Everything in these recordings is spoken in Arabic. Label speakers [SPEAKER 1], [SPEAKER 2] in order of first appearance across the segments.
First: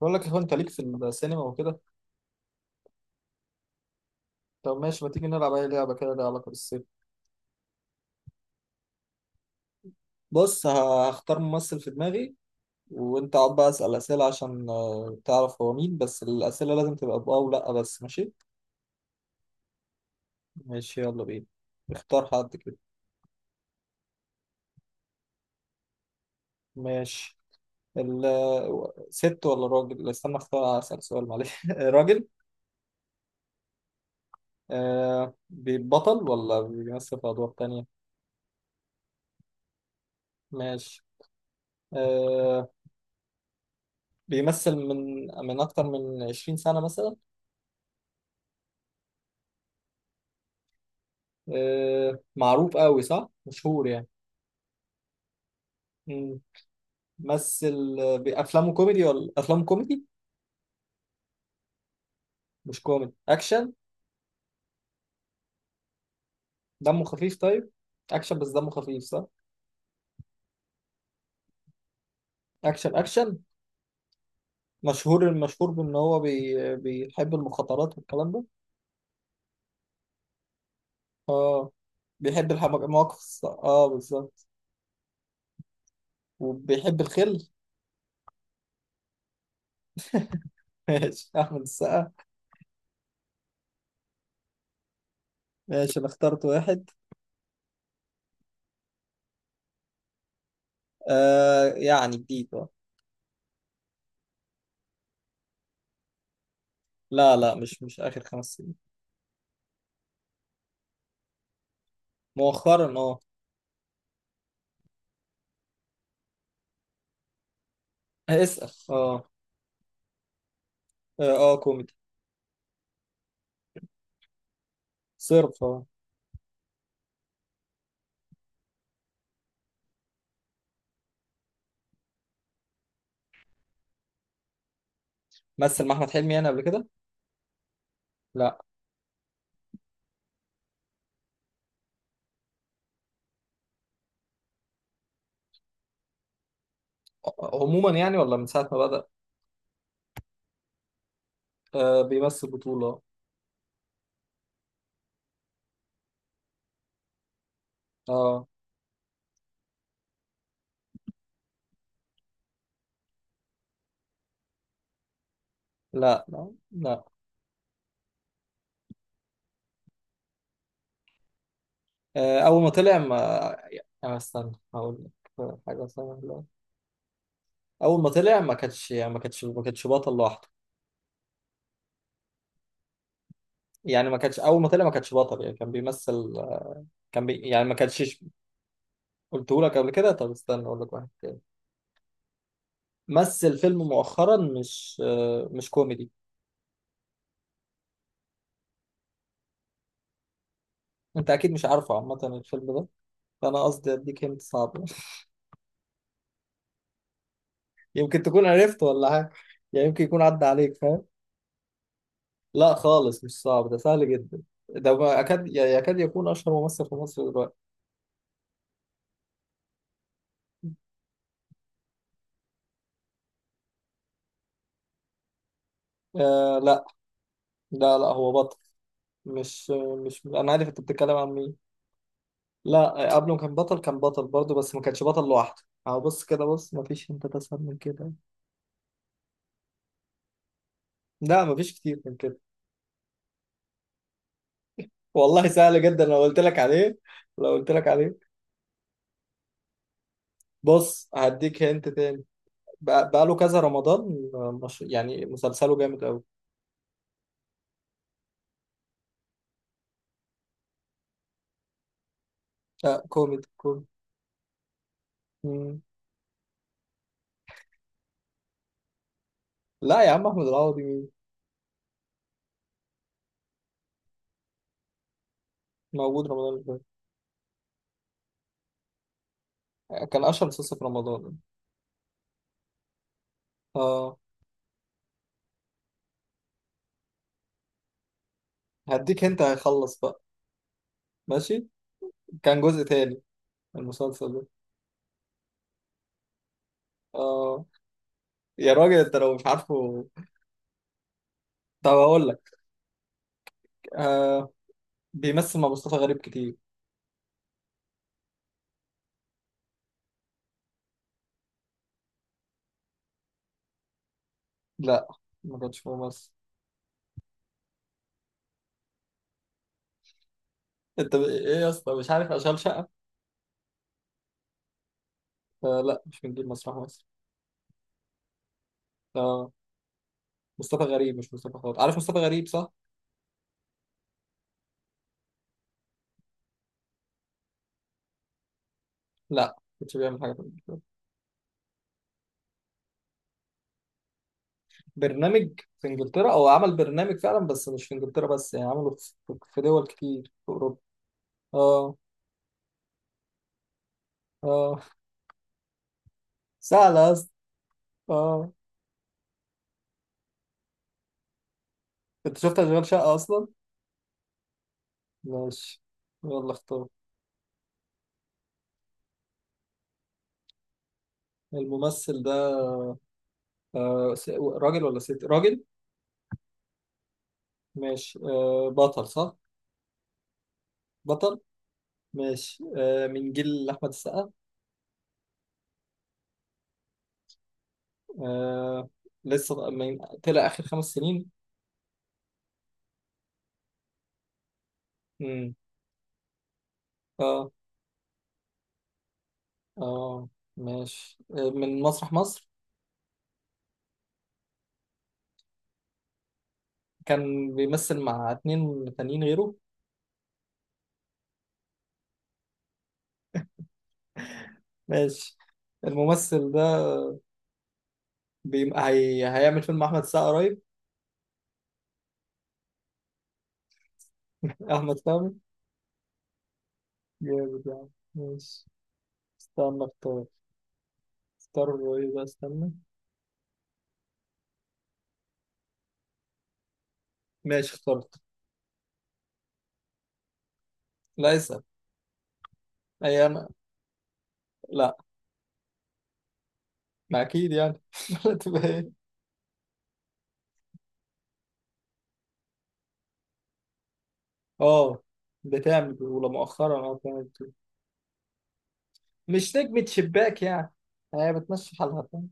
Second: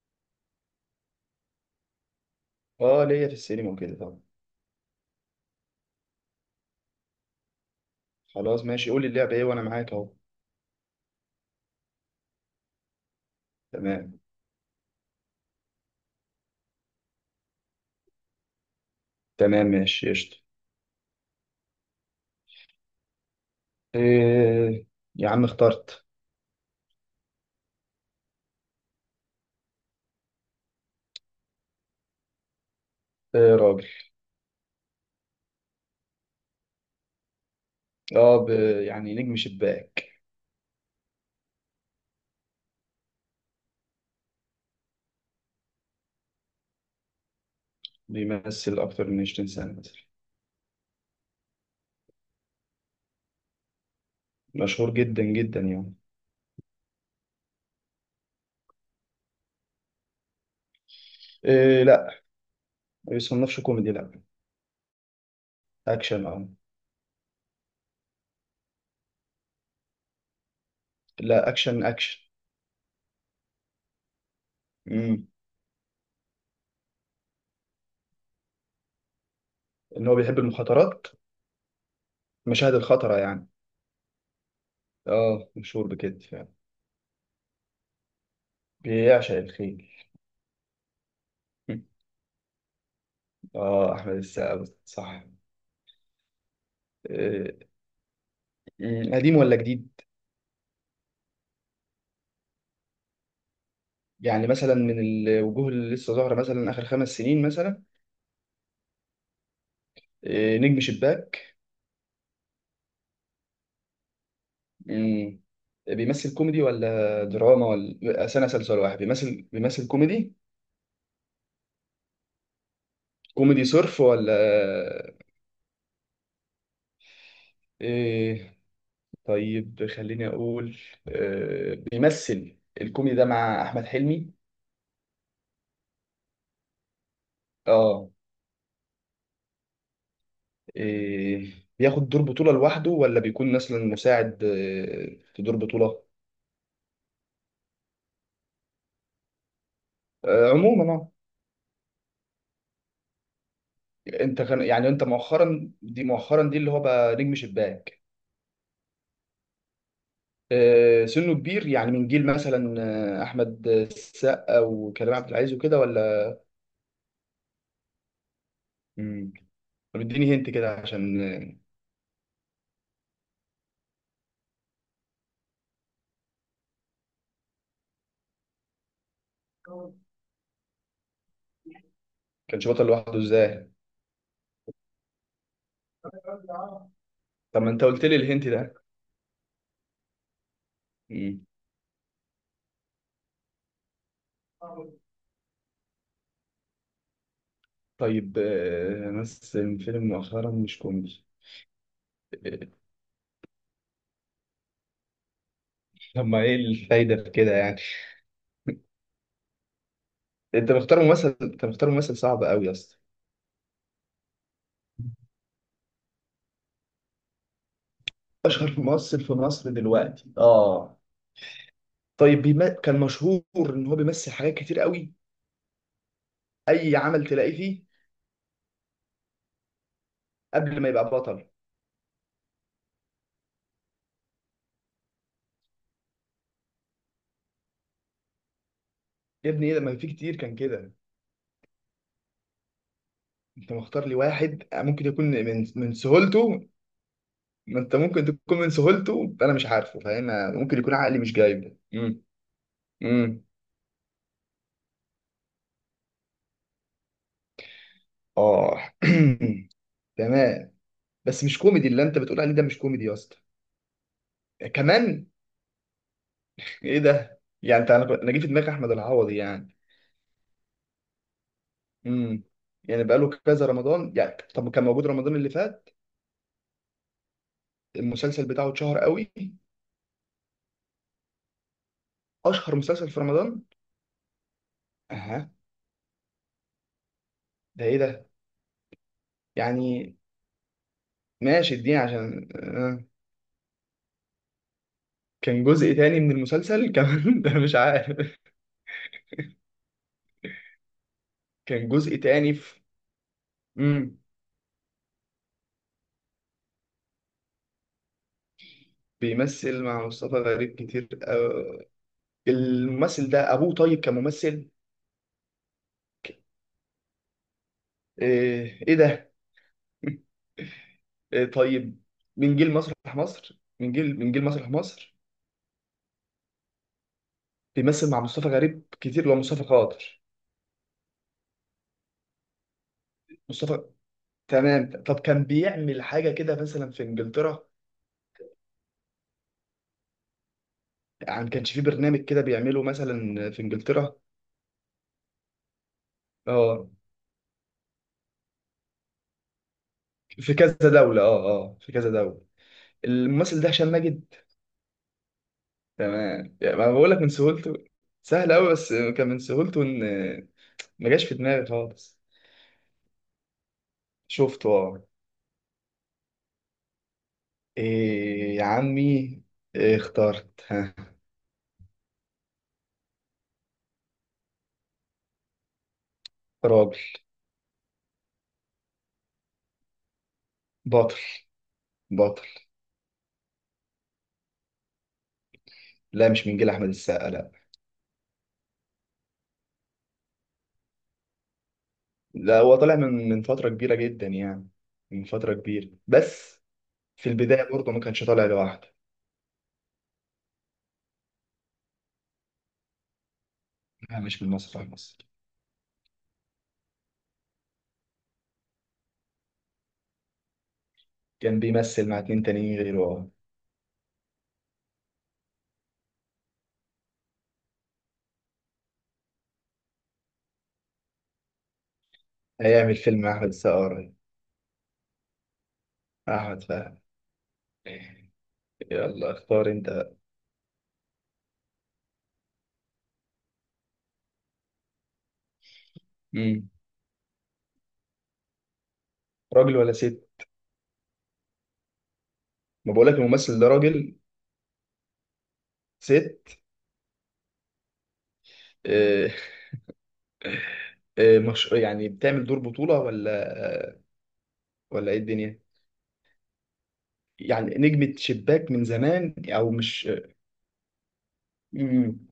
[SPEAKER 1] بقول لك يا اخوان انت ليك في السينما وكده.
[SPEAKER 2] اه، ليا في السينما وكده طبعا.
[SPEAKER 1] طب ماشي، ما تيجي نلعب اي لعبه كده ليها علاقه بالسينما.
[SPEAKER 2] خلاص ماشي، قول لي اللعبة ايه وانا معاك اهو.
[SPEAKER 1] بص هختار ممثل في دماغي، وانت اقعد بقى اسال
[SPEAKER 2] تمام،
[SPEAKER 1] اسئله عشان تعرف هو مين، بس الاسئله لازم تبقى بأه او لا، بس ماشي.
[SPEAKER 2] تمام ماشي قشطة.
[SPEAKER 1] ماشي يلا بينا. اختار حد كده.
[SPEAKER 2] إيه يا عم، اخترت.
[SPEAKER 1] ماشي. ال ست ولا راجل؟ لا، استنى اختار اسال سؤال، معلش راجل.
[SPEAKER 2] إيه، راجل.
[SPEAKER 1] آه بيبطل ولا بيمثل في ادوار تانية؟
[SPEAKER 2] اه ب... يعني نجم شباك.
[SPEAKER 1] ماشي. آه بيمثل من اكتر من 20 سنه مثلا.
[SPEAKER 2] بيمثل اكتر من 20 سنة مثلا.
[SPEAKER 1] آه، معروف قوي صح، مشهور يعني.
[SPEAKER 2] مشهور جدا جدا يعني.
[SPEAKER 1] مم. مثل بأفلامه كوميدي ولا أفلام كوميدي؟
[SPEAKER 2] إيه لا،
[SPEAKER 1] مش
[SPEAKER 2] ما
[SPEAKER 1] كوميدي
[SPEAKER 2] بيصنفش
[SPEAKER 1] أكشن؟
[SPEAKER 2] كوميدي، لا اكشن اه.
[SPEAKER 1] دمه خفيف طيب، أكشن بس دمه خفيف صح؟
[SPEAKER 2] لا، اكشن اكشن.
[SPEAKER 1] أكشن أكشن. مشهور،
[SPEAKER 2] امم
[SPEAKER 1] المشهور بإن هو بيحب المخاطرات والكلام ده.
[SPEAKER 2] ان هو بيحب المخاطرات.
[SPEAKER 1] آه بيحب
[SPEAKER 2] مشاهد الخطرة
[SPEAKER 1] المواقف
[SPEAKER 2] يعني.
[SPEAKER 1] آه بالظبط.
[SPEAKER 2] اه، مشهور بكده فعلا.
[SPEAKER 1] وبيحب الخل.
[SPEAKER 2] بيعشق الخيل.
[SPEAKER 1] ماشي، أحمد السقا.
[SPEAKER 2] اه، احمد السقا صح.
[SPEAKER 1] ماشي أنا اخترت واحد.
[SPEAKER 2] إيه، قديم ولا جديد؟
[SPEAKER 1] آه يعني جديد آه.
[SPEAKER 2] يعني مثلا من الوجوه اللي لسه ظاهرة مثلا آخر خمس
[SPEAKER 1] لا
[SPEAKER 2] سنين
[SPEAKER 1] لا، مش
[SPEAKER 2] مثلا.
[SPEAKER 1] مش آخر 5 سنين.
[SPEAKER 2] إيه، نجم شباك.
[SPEAKER 1] مؤخرا آه.
[SPEAKER 2] مم. بيمثل كوميدي ولا دراما ولا سنة
[SPEAKER 1] اسأل
[SPEAKER 2] سلسلة واحد،
[SPEAKER 1] آه.
[SPEAKER 2] بيمثل كوميدي.
[SPEAKER 1] آه آه، كوميدي.
[SPEAKER 2] كوميدي صرف ولا؟
[SPEAKER 1] صرف آه.
[SPEAKER 2] إيه طيب، خليني أقول. إيه، بيمثل الكوميدي ده مع أحمد حلمي.
[SPEAKER 1] مثل مع احمد حلمي يعني قبل كده؟
[SPEAKER 2] آه.
[SPEAKER 1] لا.
[SPEAKER 2] إيه بياخد دور بطولة لوحده ولا بيكون مثلا مساعد، إيه، في دور بطولة.
[SPEAKER 1] عموما يعني، ولا من ساعه ما بدأ؟
[SPEAKER 2] آه، عموما آه.
[SPEAKER 1] آه بيمثل بطوله.
[SPEAKER 2] انت كان يعني انت مؤخرا دي مؤخرا دي اللي هو بقى نجم شباك.
[SPEAKER 1] اه.
[SPEAKER 2] آه، سنه كبير يعني، من جيل مثلا. آه، احمد السقا وكريم عبد العزيز وكده
[SPEAKER 1] لا
[SPEAKER 2] ولا؟
[SPEAKER 1] لا لا.
[SPEAKER 2] مم. طب اديني هنت كده عشان
[SPEAKER 1] آه اول ما طلع ما، يعني استنى هقول لك حاجه سهله. اول ما طلع ما كانش
[SPEAKER 2] آه،
[SPEAKER 1] بطل لوحده.
[SPEAKER 2] كانش بطل لوحده ازاي؟
[SPEAKER 1] يعني ما كانش، اول ما طلع ما كانش بطل، يعني كان بيمثل، كان بي
[SPEAKER 2] طب
[SPEAKER 1] يعني
[SPEAKER 2] ما
[SPEAKER 1] ما
[SPEAKER 2] انت
[SPEAKER 1] كانش.
[SPEAKER 2] قلت لي الهنت ده؟
[SPEAKER 1] قلته لك قبل كده، طب استنى اقول لك واحد تاني.
[SPEAKER 2] مم.
[SPEAKER 1] مثل فيلم مؤخرا مش مش كوميدي.
[SPEAKER 2] طيب، مثل فيلم مؤخرا مش كوميدي
[SPEAKER 1] انت اكيد مش عارفه عامه الفيلم
[SPEAKER 2] آه،
[SPEAKER 1] ده، فانا قصدي اديك هنت صعب.
[SPEAKER 2] طب ما ايه الفايده في كده يعني؟
[SPEAKER 1] يمكن تكون عرفت ولا حاجة، يعني يمكن يكون عدى عليك فاهم.
[SPEAKER 2] انت مختار ممثل صعب قوي يا
[SPEAKER 1] لا
[SPEAKER 2] اسطى.
[SPEAKER 1] خالص مش صعب، ده سهل جدا. ده ما أكاد يعني يكاد يكون أشهر ممثل في مصر دلوقتي.
[SPEAKER 2] اشهر ممثل في مصر دلوقتي اه. طيب كان مشهور ان هو بيمثل حاجات كتير قوي.
[SPEAKER 1] آه لا.
[SPEAKER 2] اي عمل تلاقيه فيه.
[SPEAKER 1] لا لا هو بطل. مش مش أنا عارف
[SPEAKER 2] قبل
[SPEAKER 1] أنت
[SPEAKER 2] ما يبقى
[SPEAKER 1] بتتكلم عن
[SPEAKER 2] بطل.
[SPEAKER 1] مين. لا قبله كان بطل، كان بطل برضه بس ما كانش بطل لوحده. أهو بص كده، بص ما فيش أنت تسهل من كده.
[SPEAKER 2] يا ابني، ايه ده، ما في كتير كان كده.
[SPEAKER 1] لا ما فيش كتير من كده.
[SPEAKER 2] انت مختار لي واحد ممكن يكون
[SPEAKER 1] والله
[SPEAKER 2] من
[SPEAKER 1] سهل جدا لو قلت لك
[SPEAKER 2] سهولته.
[SPEAKER 1] عليه، لو قلت
[SPEAKER 2] ما
[SPEAKER 1] لك
[SPEAKER 2] انت ممكن
[SPEAKER 1] عليه.
[SPEAKER 2] تكون من سهولته، انا مش عارفه فاهم. ممكن يكون
[SPEAKER 1] بص
[SPEAKER 2] عقلي مش
[SPEAKER 1] هديك
[SPEAKER 2] جايبه
[SPEAKER 1] هنت
[SPEAKER 2] امم
[SPEAKER 1] تاني. بقى له
[SPEAKER 2] امم.
[SPEAKER 1] كذا رمضان، مش يعني مسلسله جامد قوي.
[SPEAKER 2] اه، تمام. بس مش كوميدي اللي انت بتقول عليه ده، مش
[SPEAKER 1] لا
[SPEAKER 2] كوميدي يا اسطى.
[SPEAKER 1] كوميدي كوميدي.
[SPEAKER 2] كمان.
[SPEAKER 1] مم.
[SPEAKER 2] ايه ده يعني، أنا جه في دماغي احمد العوضي يعني.
[SPEAKER 1] لا يا عم، احمد العوضي مين؟
[SPEAKER 2] امم. يعني بقاله كذا رمضان يعني، طب كان موجود رمضان اللي فات.
[SPEAKER 1] موجود رمضان اللي
[SPEAKER 2] المسلسل بتاعه اتشهر قوي.
[SPEAKER 1] فات، كان اشهر مسلسل في رمضان.
[SPEAKER 2] اشهر مسلسل في رمضان.
[SPEAKER 1] اه.
[SPEAKER 2] اها. ده ايه ده
[SPEAKER 1] هديك انت هيخلص
[SPEAKER 2] يعني؟
[SPEAKER 1] بقى. ماشي.
[SPEAKER 2] ماشي اديني عشان
[SPEAKER 1] كان جزء
[SPEAKER 2] آه.
[SPEAKER 1] تاني من المسلسل ده.
[SPEAKER 2] كان جزء تاني من المسلسل كمان ده
[SPEAKER 1] اه.
[SPEAKER 2] مش عارف.
[SPEAKER 1] يا راجل انت لو مش عارفه.
[SPEAKER 2] كان
[SPEAKER 1] طب
[SPEAKER 2] جزء
[SPEAKER 1] هقول لك.
[SPEAKER 2] تاني في. امم.
[SPEAKER 1] آه بيمثل مع مصطفى غريب كتير.
[SPEAKER 2] بيمثل مع مصطفى غريب كتير آه. الممثل ده ابوه طيب كممثل؟
[SPEAKER 1] لا ما كانش ممثل.
[SPEAKER 2] ايه, إيه ده.
[SPEAKER 1] انت
[SPEAKER 2] إيه
[SPEAKER 1] ايه يا اسطى؟
[SPEAKER 2] طيب.
[SPEAKER 1] مش عارف اشغال شقه؟
[SPEAKER 2] من جيل مسرح مصر.
[SPEAKER 1] آه لا مش من جيل مسرح مصر.
[SPEAKER 2] بيمثل مع مصطفى غريب كتير اللي هو
[SPEAKER 1] اه
[SPEAKER 2] مصطفى خاطر.
[SPEAKER 1] مصطفى غريب مش مصطفى خاطر، عارف مصطفى غريب صح.
[SPEAKER 2] مصطفى، تمام. طب كان بيعمل حاجة كده مثلا في انجلترا؟
[SPEAKER 1] لا كنتش بيعمل حاجه في
[SPEAKER 2] يعني كانش في برنامج كده بيعمله مثلا في انجلترا؟
[SPEAKER 1] برنامج في انجلترا، او عمل
[SPEAKER 2] اه،
[SPEAKER 1] برنامج فعلا بس مش في انجلترا بس، يعني عمله في دول كتير في
[SPEAKER 2] في كذا
[SPEAKER 1] اوروبا.
[SPEAKER 2] دولة، اه اه، في
[SPEAKER 1] اه
[SPEAKER 2] كذا دولة. الممثل ده هشام ماجد.
[SPEAKER 1] اه.
[SPEAKER 2] تمام يعني، ما بقول
[SPEAKER 1] سهلة
[SPEAKER 2] لك
[SPEAKER 1] اصلا.
[SPEAKER 2] من سهولته.
[SPEAKER 1] اه.
[SPEAKER 2] سهل قوي، بس كان من سهولته ان ما جاش في دماغي خالص.
[SPEAKER 1] انت شفت اشغال شقة اصلا؟
[SPEAKER 2] شفته اه.
[SPEAKER 1] ماشي يلا اختار.
[SPEAKER 2] إيه يا عمي، إيه اخترت ها.
[SPEAKER 1] الممثل ده آه راجل ولا ست؟ راجل.
[SPEAKER 2] راجل.
[SPEAKER 1] ماشي آه بطل صح؟
[SPEAKER 2] بطل،
[SPEAKER 1] بطل.
[SPEAKER 2] بطل.
[SPEAKER 1] ماشي آه من جيل احمد السقا؟
[SPEAKER 2] لا، مش من جيل احمد السقا لا.
[SPEAKER 1] آه لسه من طلع اخر 5 سنين؟
[SPEAKER 2] لا، هو طالع من فترة كبيرة جدا يعني. من
[SPEAKER 1] امم.
[SPEAKER 2] فترة كبيرة بس. في
[SPEAKER 1] اه
[SPEAKER 2] البداية برضه ما كانش طالع لوحده.
[SPEAKER 1] اه. ماشي آه من مسرح مصر؟
[SPEAKER 2] لا، مش من مسرح مصر.
[SPEAKER 1] كان بيمثل مع اتنين تانيين غيره.
[SPEAKER 2] كان بيمثل مع اتنين تانيين غيره أهو.
[SPEAKER 1] ماشي. الممثل ده هيعمل فيلم أحمد السقا قريب.
[SPEAKER 2] هيعمل فيلم مع أحمد السقا قريب.
[SPEAKER 1] أحمد فهمي.
[SPEAKER 2] أحمد فهمي.
[SPEAKER 1] جامد يعني، ماشي.
[SPEAKER 2] يلا اختار
[SPEAKER 1] استنى
[SPEAKER 2] أنت.
[SPEAKER 1] اختار، اختار له ايه بقى، استنى.
[SPEAKER 2] مم.
[SPEAKER 1] ماشي اخترت.
[SPEAKER 2] راجل ولا ست؟
[SPEAKER 1] لا اسأل.
[SPEAKER 2] ما بقولك
[SPEAKER 1] أي أنا.
[SPEAKER 2] الممثل ده راجل.
[SPEAKER 1] لا،
[SPEAKER 2] ست.
[SPEAKER 1] ما أكيد يعني لا تبقى ايه.
[SPEAKER 2] آه، آه، مش يعني، بتعمل دور بطولة ولا؟ آه،
[SPEAKER 1] اه
[SPEAKER 2] ولا إيه الدنيا.
[SPEAKER 1] بتعمل بطولة مؤخرا، اه بتعمل بطولة.
[SPEAKER 2] يعني نجمة شباك من زمان
[SPEAKER 1] مش
[SPEAKER 2] أو
[SPEAKER 1] نجمة
[SPEAKER 2] مش؟
[SPEAKER 1] شباك يعني، هي بتمشي حالها
[SPEAKER 2] مم.
[SPEAKER 1] فاهم.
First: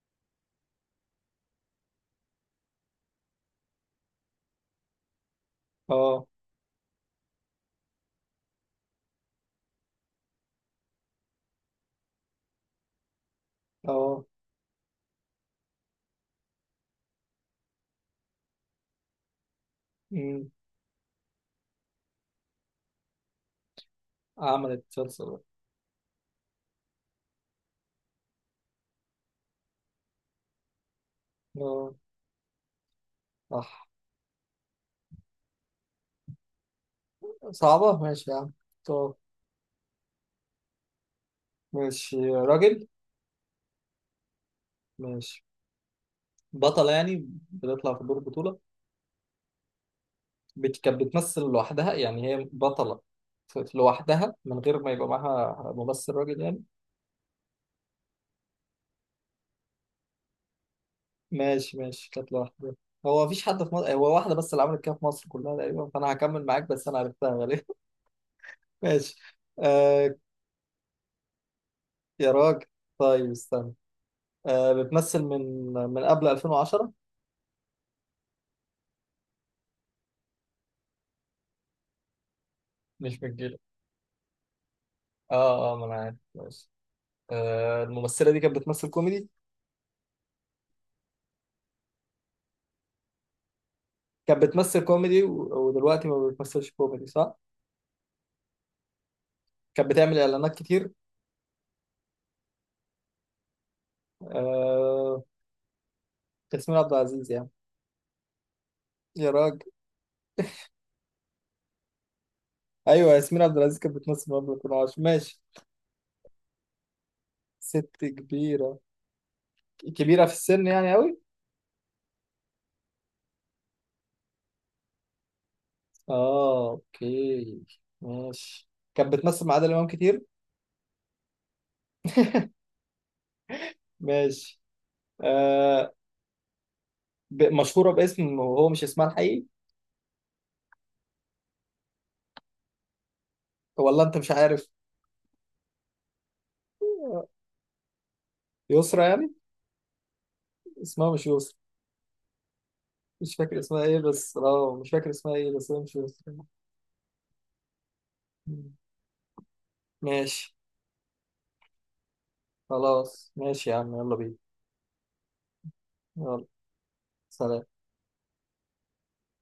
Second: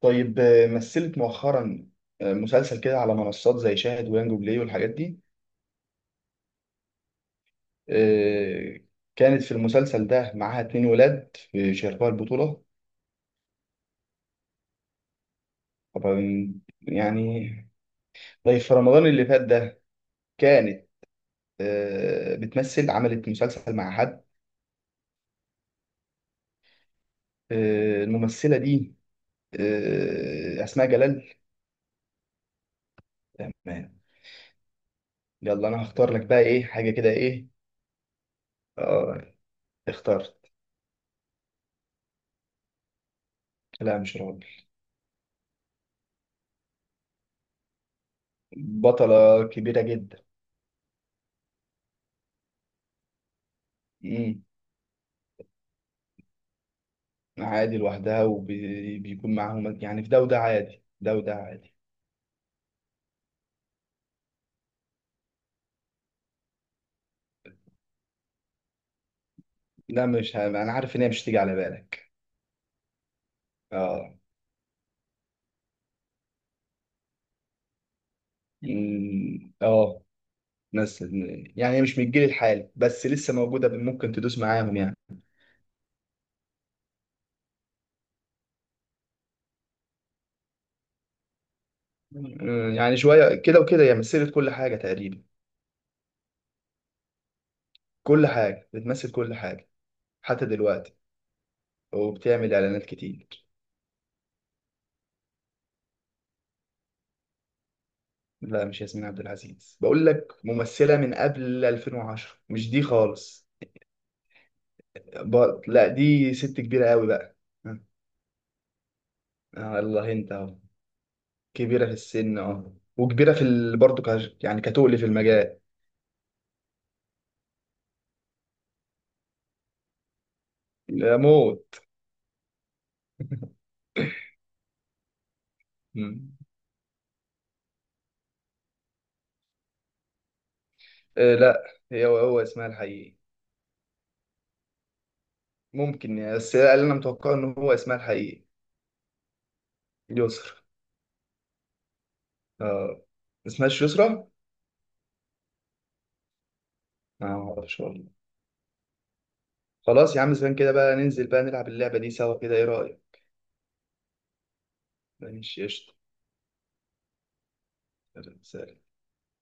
[SPEAKER 2] طيب، مثلت مؤخرا، مسلسل كده على منصات زي شاهد ويانجو بلاي والحاجات دي.
[SPEAKER 1] اه
[SPEAKER 2] آه، كانت في المسلسل ده معاها اتنين ولاد في شاركوها البطولة.
[SPEAKER 1] اه.
[SPEAKER 2] طبعا يعني. طيب، في رمضان اللي فات ده
[SPEAKER 1] أمم.
[SPEAKER 2] كانت عملت مسلسل مع حد.
[SPEAKER 1] عملت مسلسل.
[SPEAKER 2] الممثلة دي، أسماء جلال.
[SPEAKER 1] اه صح.
[SPEAKER 2] تمام. يلا أنا هختار لك بقى. إيه حاجة كده، إيه.
[SPEAKER 1] صعبة ماشي يا عم.
[SPEAKER 2] آه، اخترت.
[SPEAKER 1] ماشي راجل.
[SPEAKER 2] لا، مش راجل.
[SPEAKER 1] ماشي بطلة يعني بتطلع في دور بطولة.
[SPEAKER 2] بطلة كبيرة جدا.
[SPEAKER 1] كانت بتمثل لوحدها يعني هي بطلة في، في لوحدها
[SPEAKER 2] مم.
[SPEAKER 1] من غير ما يبقى معاها ممثل راجل يعني.
[SPEAKER 2] عادي لوحدها وبيكون معاهم يعني، في ده وده عادي، ده وده عادي.
[SPEAKER 1] ماشي ماشي، كانت لوحدها. هو مفيش حد في مصر، هو واحدة بس اللي عملت كده في مصر كلها تقريبا، فأنا هكمل معاك بس أنا عرفتها غالبا. ماشي.
[SPEAKER 2] لا،
[SPEAKER 1] آه
[SPEAKER 2] مش أنا عارف إن هي مش تيجي على بالك.
[SPEAKER 1] يا راجل طيب استنى.
[SPEAKER 2] آه.
[SPEAKER 1] آه بتمثل من قبل 2010.
[SPEAKER 2] مم. آه. ناس. يعني مش من الجيل الحالي بس
[SPEAKER 1] مش
[SPEAKER 2] لسه
[SPEAKER 1] من جيلك.
[SPEAKER 2] موجودة، ممكن تدوس معاهم يعني.
[SPEAKER 1] اه اه، ما انا عارف ماشي. آه الممثلة دي كانت بتمثل كوميدي.
[SPEAKER 2] يعني شوية كده وكده، هي مثلت
[SPEAKER 1] كانت
[SPEAKER 2] كل حاجة
[SPEAKER 1] بتمثل كوميدي
[SPEAKER 2] تقريبا.
[SPEAKER 1] و، ودلوقتي ما بتمثلش كوميدي صح؟
[SPEAKER 2] كل حاجة، بتمثل كل حاجة.
[SPEAKER 1] كانت بتعمل
[SPEAKER 2] حتى
[SPEAKER 1] اعلانات كتير.
[SPEAKER 2] دلوقتي، وبتعمل إعلانات كتير.
[SPEAKER 1] آه، ياسمين عبد العزيز يعني.
[SPEAKER 2] لا، مش ياسمين عبد
[SPEAKER 1] يا راجل.
[SPEAKER 2] العزيز، بقول لك ممثلة من قبل 2010 مش دي
[SPEAKER 1] ايوه ياسمين
[SPEAKER 2] خالص.
[SPEAKER 1] عبد العزيز كانت بتمثل قبل، كنا عاش ماشي.
[SPEAKER 2] لا، دي ست كبيرة قوي بقى.
[SPEAKER 1] ست كبيرة،
[SPEAKER 2] آه الله،
[SPEAKER 1] كبيرة في
[SPEAKER 2] انت اهو.
[SPEAKER 1] السن يعني قوي.
[SPEAKER 2] كبيرة في السن اهو. وكبيرة في برضه يعني كتقل في المجال.
[SPEAKER 1] اه اوكي ماشي. كانت بتمثل مع عادل امام كتير.
[SPEAKER 2] لا موت.
[SPEAKER 1] ماشي. آه، مشهورة باسم وهو مش اسمها الحقيقي،
[SPEAKER 2] آه، لا. هو اسمها الحقيقي.
[SPEAKER 1] ولا انت مش عارف.
[SPEAKER 2] ممكن يعني، بس هي اللي انا متوقعه ان هو اسمها الحقيقي.
[SPEAKER 1] يسرا يعني.
[SPEAKER 2] يسرا.
[SPEAKER 1] اسمها مش يسرا.
[SPEAKER 2] اه.
[SPEAKER 1] مش
[SPEAKER 2] ما
[SPEAKER 1] فاكر اسمها
[SPEAKER 2] اسمهاش
[SPEAKER 1] ايه
[SPEAKER 2] يسرا.
[SPEAKER 1] بس، اه مش فاكر اسمها ايه بس هي مش يسرا.
[SPEAKER 2] ما اعرفش والله. خلاص يا عم،
[SPEAKER 1] ماشي
[SPEAKER 2] زمان كده بقى، ننزل بقى نلعب اللعبة دي سوا كده، ايه رأيك؟
[SPEAKER 1] خلاص، ماشي يا عم يلا بينا.
[SPEAKER 2] ماشي قشطة.
[SPEAKER 1] يلا. سلام.
[SPEAKER 2] سلام.